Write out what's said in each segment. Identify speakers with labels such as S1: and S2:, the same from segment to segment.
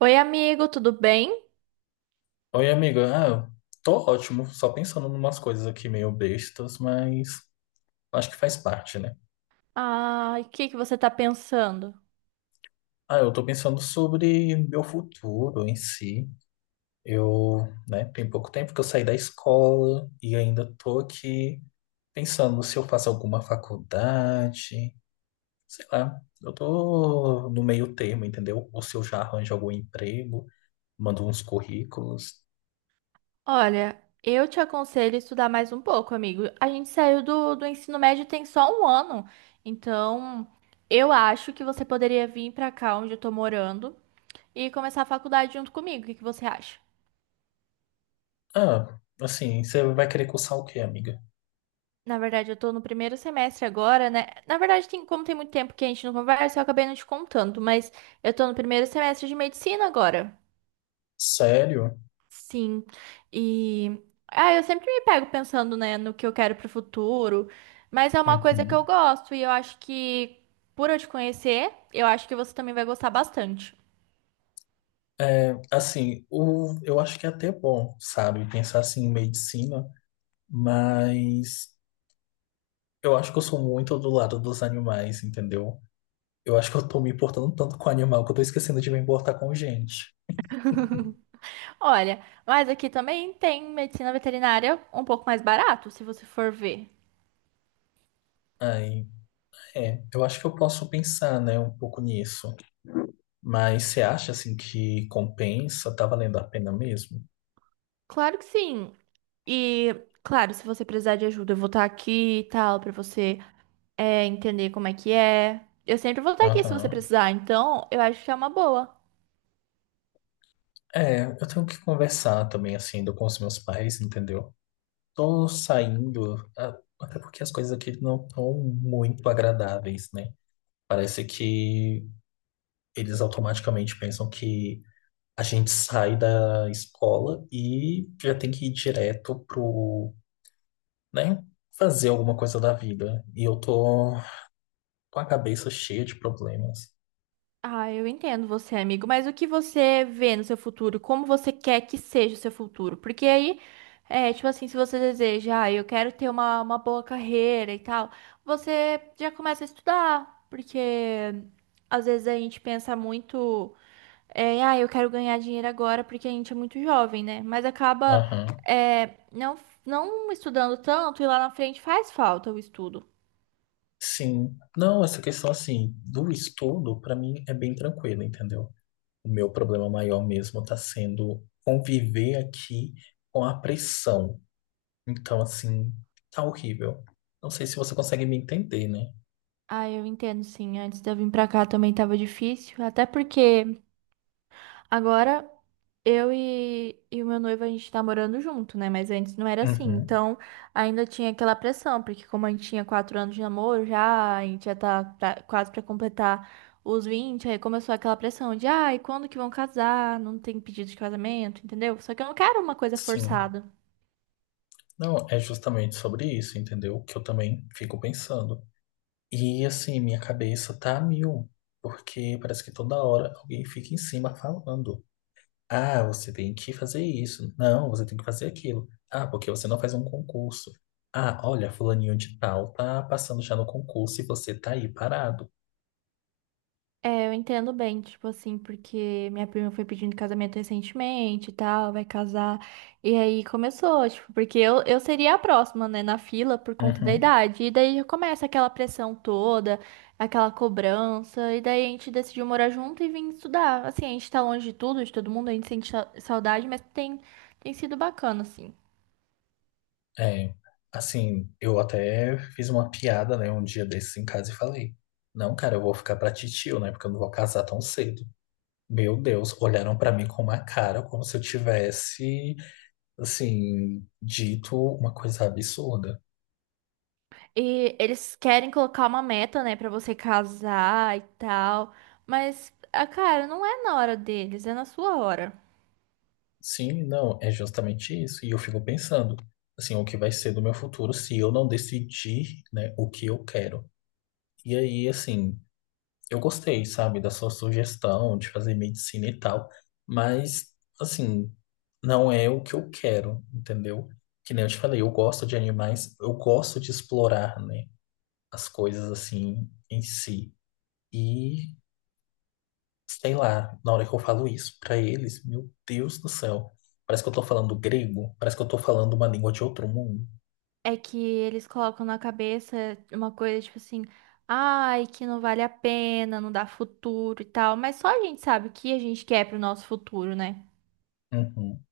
S1: Oi, amigo, tudo bem?
S2: Oi, amiga. Eu tô ótimo, só pensando em umas coisas aqui meio bestas, mas acho que faz parte, né?
S1: Ai, o que que você tá pensando?
S2: Eu tô pensando sobre meu futuro em si. Eu, né, tem pouco tempo que eu saí da escola e ainda tô aqui pensando se eu faço alguma faculdade, sei lá. Eu tô no meio termo, entendeu? Ou se eu já arranjo algum emprego, mando uns currículos.
S1: Olha, eu te aconselho a estudar mais um pouco, amigo. A gente saiu do ensino médio tem só 1 ano, então eu acho que você poderia vir pra cá onde eu tô morando e começar a faculdade junto comigo. O que que você acha?
S2: Assim, você vai querer cursar o quê, amiga?
S1: Na verdade, eu tô no primeiro semestre agora, né? Na verdade, tem, como tem muito tempo que a gente não conversa, eu acabei não te contando, mas eu tô no primeiro semestre de medicina agora.
S2: Sério?
S1: Sim. E ah, eu sempre me pego pensando, né, no que eu quero pro futuro, mas é uma coisa que
S2: Uhum.
S1: eu gosto e eu acho que por eu te conhecer, eu acho que você também vai gostar bastante.
S2: É, assim, eu acho que é até bom, sabe, pensar assim em medicina, mas eu acho que eu sou muito do lado dos animais, entendeu? Eu acho que eu tô me importando tanto com o animal que eu tô esquecendo de me importar com gente.
S1: Olha, mas aqui também tem medicina veterinária um pouco mais barato, se você for ver.
S2: Aí, é, eu acho que eu posso pensar, né, um pouco nisso. Mas você acha, assim, que compensa? Tá valendo a pena mesmo?
S1: Claro que sim. E claro, se você precisar de ajuda, eu vou estar aqui e tal pra você é, entender como é que é. Eu sempre vou estar aqui se você
S2: Aham.
S1: precisar, então eu acho que é uma boa.
S2: É, eu tenho que conversar também, assim, ainda com os meus pais, entendeu? Tô saindo, até porque as coisas aqui não estão muito agradáveis, né? Parece que eles automaticamente pensam que a gente sai da escola e já tem que ir direto pro, né, fazer alguma coisa da vida. E eu tô com a cabeça cheia de problemas.
S1: Ah, eu entendo você, amigo, mas o que você vê no seu futuro? Como você quer que seja o seu futuro? Porque aí, é, tipo assim, se você deseja, ah, eu quero ter uma boa carreira e tal, você já começa a estudar, porque às vezes a gente pensa muito, é, ah, eu quero ganhar dinheiro agora porque a gente é muito jovem, né? Mas acaba,
S2: Aham.
S1: é, não, não estudando tanto e lá na frente faz falta o estudo.
S2: Sim. Não, essa questão assim do estudo, pra mim é bem tranquilo, entendeu? O meu problema maior mesmo está sendo conviver aqui com a pressão. Então, assim, tá horrível. Não sei se você consegue me entender, né?
S1: Ah, eu entendo, sim. Antes de eu vir pra cá também tava difícil. Até porque agora, eu e o meu noivo, a gente tá morando junto, né? Mas antes não era assim.
S2: Uhum,
S1: Então, ainda tinha aquela pressão, porque como a gente tinha 4 anos de namoro já, a gente já tá quase pra completar os 20, aí começou aquela pressão de, ai, quando que vão casar? Não tem pedido de casamento, entendeu? Só que eu não quero uma coisa
S2: sim.
S1: forçada.
S2: Não, é justamente sobre isso, entendeu? Que eu também fico pensando. E, assim, minha cabeça tá a mil, porque parece que toda hora alguém fica em cima falando. Ah, você tem que fazer isso. Não, você tem que fazer aquilo. Ah, porque você não faz um concurso. Ah, olha, fulaninho de tal tá passando já no concurso e você tá aí parado.
S1: É, eu entendo bem, tipo assim, porque minha prima foi pedindo casamento recentemente e tal, vai casar. E aí começou, tipo, porque eu seria a próxima, né, na fila por conta da
S2: Uhum.
S1: idade. E daí já começa aquela pressão toda, aquela cobrança. E daí a gente decidiu morar junto e vir estudar. Assim, a gente tá longe de tudo, de todo mundo, a gente sente saudade, mas tem, tem sido bacana, assim.
S2: É, assim, eu até fiz uma piada, né, um dia desses em casa e falei: não, cara, eu vou ficar pra titio, né, porque eu não vou casar tão cedo. Meu Deus, olharam pra mim com uma cara como se eu tivesse, assim, dito uma coisa absurda.
S1: E eles querem colocar uma meta, né, pra você casar e tal. Mas, ah, cara, não é na hora deles, é na sua hora.
S2: Sim, não, é justamente isso. E eu fico pensando, assim, o que vai ser do meu futuro se eu não decidir, né, o que eu quero. E aí, assim, eu gostei, sabe, da sua sugestão de fazer medicina e tal, mas, assim, não é o que eu quero, entendeu? Que nem eu te falei, eu gosto de animais, eu gosto de explorar, né, as coisas assim em si. E sei lá, na hora que eu falo isso pra eles, meu Deus do céu. Parece que eu tô falando grego, parece que eu tô falando uma língua de outro mundo.
S1: É que eles colocam na cabeça uma coisa tipo assim, ai, que não vale a pena, não dá futuro e tal. Mas só a gente sabe o que a gente quer pro nosso futuro, né?
S2: Uhum.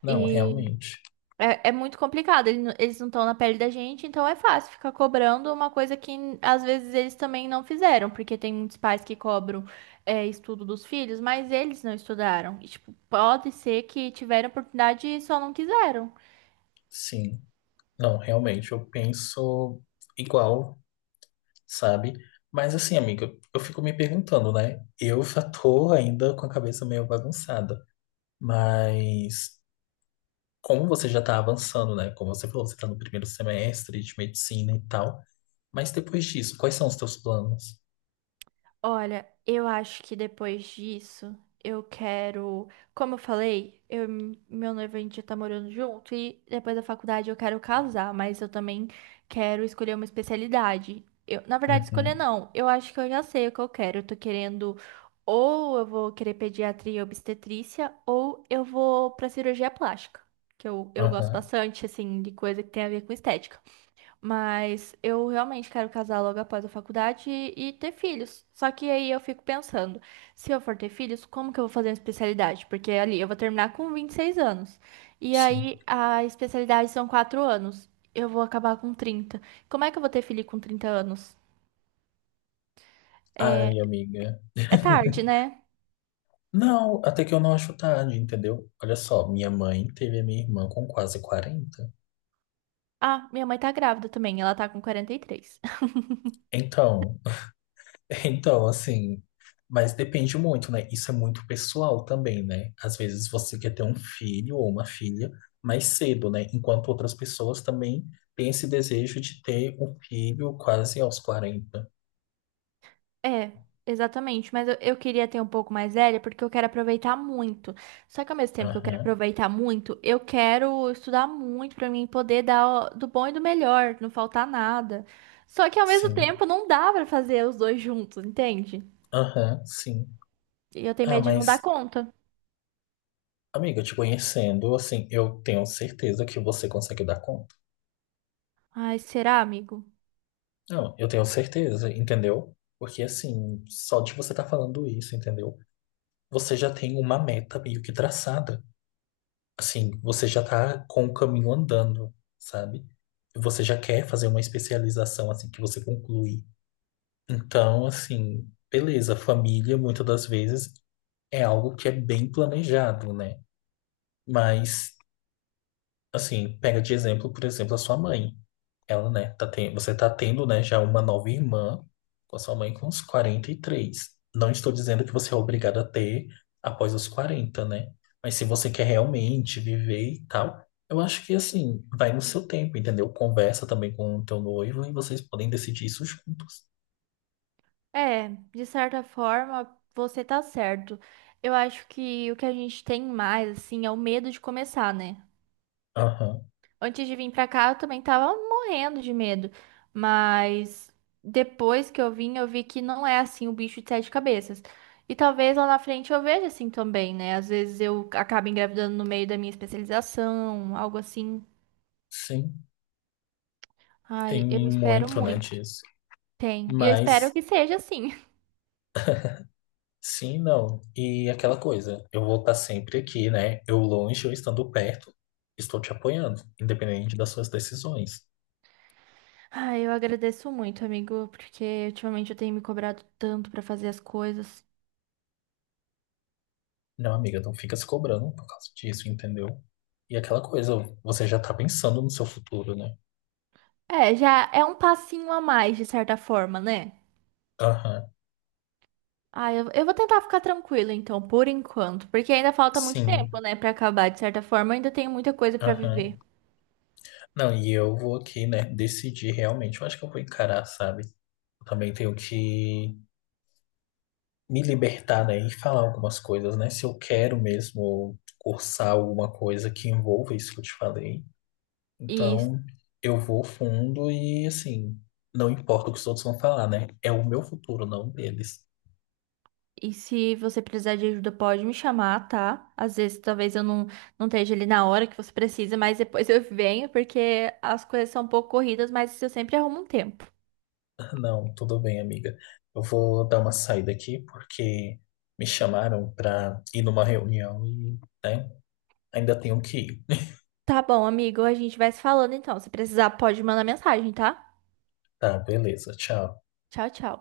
S2: Não,
S1: E
S2: realmente.
S1: É, é muito complicado, eles não estão na pele da gente, então é fácil ficar cobrando uma coisa que às vezes eles também não fizeram, porque tem muitos pais que cobram é, estudo dos filhos, mas eles não estudaram. E, tipo, pode ser que tiveram oportunidade e só não quiseram.
S2: Sim. Não, realmente, eu penso igual, sabe? Mas assim, amiga, eu fico me perguntando, né? Eu já tô ainda com a cabeça meio bagunçada. Mas como você já tá avançando, né? Como você falou, você tá no primeiro semestre de medicina e tal. Mas depois disso, quais são os teus planos?
S1: Olha, eu acho que depois disso, eu quero. Como eu falei, eu, e meu noivo a gente já tá morando junto e depois da faculdade eu quero casar, mas eu também quero escolher uma especialidade. Eu, na verdade, escolher
S2: Uhum.
S1: não. Eu acho que eu já sei o que eu quero. Eu tô querendo. Ou eu vou querer pediatria e obstetrícia, ou eu vou pra cirurgia plástica, que eu gosto
S2: Aham.
S1: bastante, assim, de coisa que tem a ver com estética. Mas eu realmente quero casar logo após a faculdade e ter filhos. Só que aí eu fico pensando, se eu for ter filhos, como que eu vou fazer uma especialidade? Porque ali eu vou terminar com 26 anos. E
S2: Sim.
S1: aí a especialidade são 4 anos. Eu vou acabar com 30. Como é que eu vou ter filho com 30 anos? É,
S2: Ai, amiga.
S1: é tarde, né?
S2: Não, até que eu não acho tarde, entendeu? Olha só, minha mãe teve a minha irmã com quase 40.
S1: Ah, minha mãe tá grávida também, ela tá com 43.
S2: Então, então, assim, mas depende muito, né? Isso é muito pessoal também, né? Às vezes você quer ter um filho ou uma filha mais cedo, né? Enquanto outras pessoas também têm esse desejo de ter um filho quase aos 40.
S1: É, exatamente. Mas eu queria ter um pouco mais velha porque eu quero aproveitar muito. Só que ao mesmo tempo que eu quero
S2: Aham,
S1: aproveitar muito, eu quero estudar muito pra mim poder dar do bom e do melhor, não faltar nada. Só que ao mesmo
S2: sim.
S1: tempo não dá pra fazer os dois juntos, entende?
S2: Aham, sim.
S1: E eu tenho
S2: Ah,
S1: medo de não dar
S2: mas
S1: conta.
S2: Amiga, te conhecendo, assim, eu tenho certeza que você consegue dar conta.
S1: Ai, será, amigo?
S2: Não, eu tenho certeza, entendeu? Porque, assim, só de você estar falando isso, entendeu? Você já tem uma meta meio que traçada. Assim, você já tá com o caminho andando, sabe? Você já quer fazer uma especialização, assim, que você conclui. Então, assim, beleza, família, muitas das vezes, é algo que é bem planejado, né? Mas, assim, pega de exemplo, por exemplo, a sua mãe. Ela, né, você tá tendo, né, já uma nova irmã com a sua mãe com uns 43. Não estou dizendo que você é obrigado a ter após os 40, né? Mas se você quer realmente viver e tal, eu acho que, assim, vai no seu tempo, entendeu? Conversa também com o teu noivo e vocês podem decidir isso juntos.
S1: É, de certa forma, você tá certo. Eu acho que o que a gente tem mais, assim, é o medo de começar, né?
S2: Aham,
S1: Antes de vir pra cá, eu também tava morrendo de medo. Mas depois que eu vim, eu vi que não é assim o bicho de sete cabeças. E talvez lá na frente eu veja assim também, né? Às vezes eu acabo engravidando no meio da minha especialização, algo assim.
S2: sim, tem
S1: Ai, eu espero
S2: muito, né,
S1: muito.
S2: disso.
S1: Tem. E eu espero
S2: Mas
S1: que seja assim.
S2: Sim, não. E aquela coisa, eu vou estar sempre aqui, né? Eu longe, eu estando perto, estou te apoiando, independente das suas decisões.
S1: Ai, eu agradeço muito, amigo, porque ultimamente eu tenho me cobrado tanto pra fazer as coisas.
S2: Não, amiga, não fica se cobrando por causa disso, entendeu? E aquela coisa, você já tá pensando no seu futuro, né?
S1: É, já é um passinho a mais, de certa forma, né?
S2: Aham,
S1: Ah, eu vou tentar ficar tranquila então, por enquanto, porque ainda falta muito
S2: sim,
S1: tempo, né, pra acabar. De certa forma, eu ainda tenho muita coisa pra
S2: aham.
S1: viver.
S2: Não, e eu vou aqui, né, decidir realmente. Eu acho que eu vou encarar, sabe? Eu também tenho que me libertar, né, e falar algumas coisas, né? Se eu quero mesmo cursar alguma coisa que envolva isso que eu te falei.
S1: E,
S2: Então, eu vou fundo e, assim, não importa o que os outros vão falar, né? É o meu futuro, não o deles.
S1: e se você precisar de ajuda, pode me chamar, tá? Às vezes, talvez eu não, não esteja ali na hora que você precisa, mas depois eu venho, porque as coisas são um pouco corridas, mas eu sempre arrumo um tempo.
S2: Não, tudo bem, amiga. Eu vou dar uma saída aqui porque me chamaram para ir numa reunião e, né, ainda tenho que ir.
S1: Tá bom, amigo, a gente vai se falando então. Se precisar, pode mandar mensagem, tá?
S2: Tá, beleza, tchau.
S1: Tchau, tchau.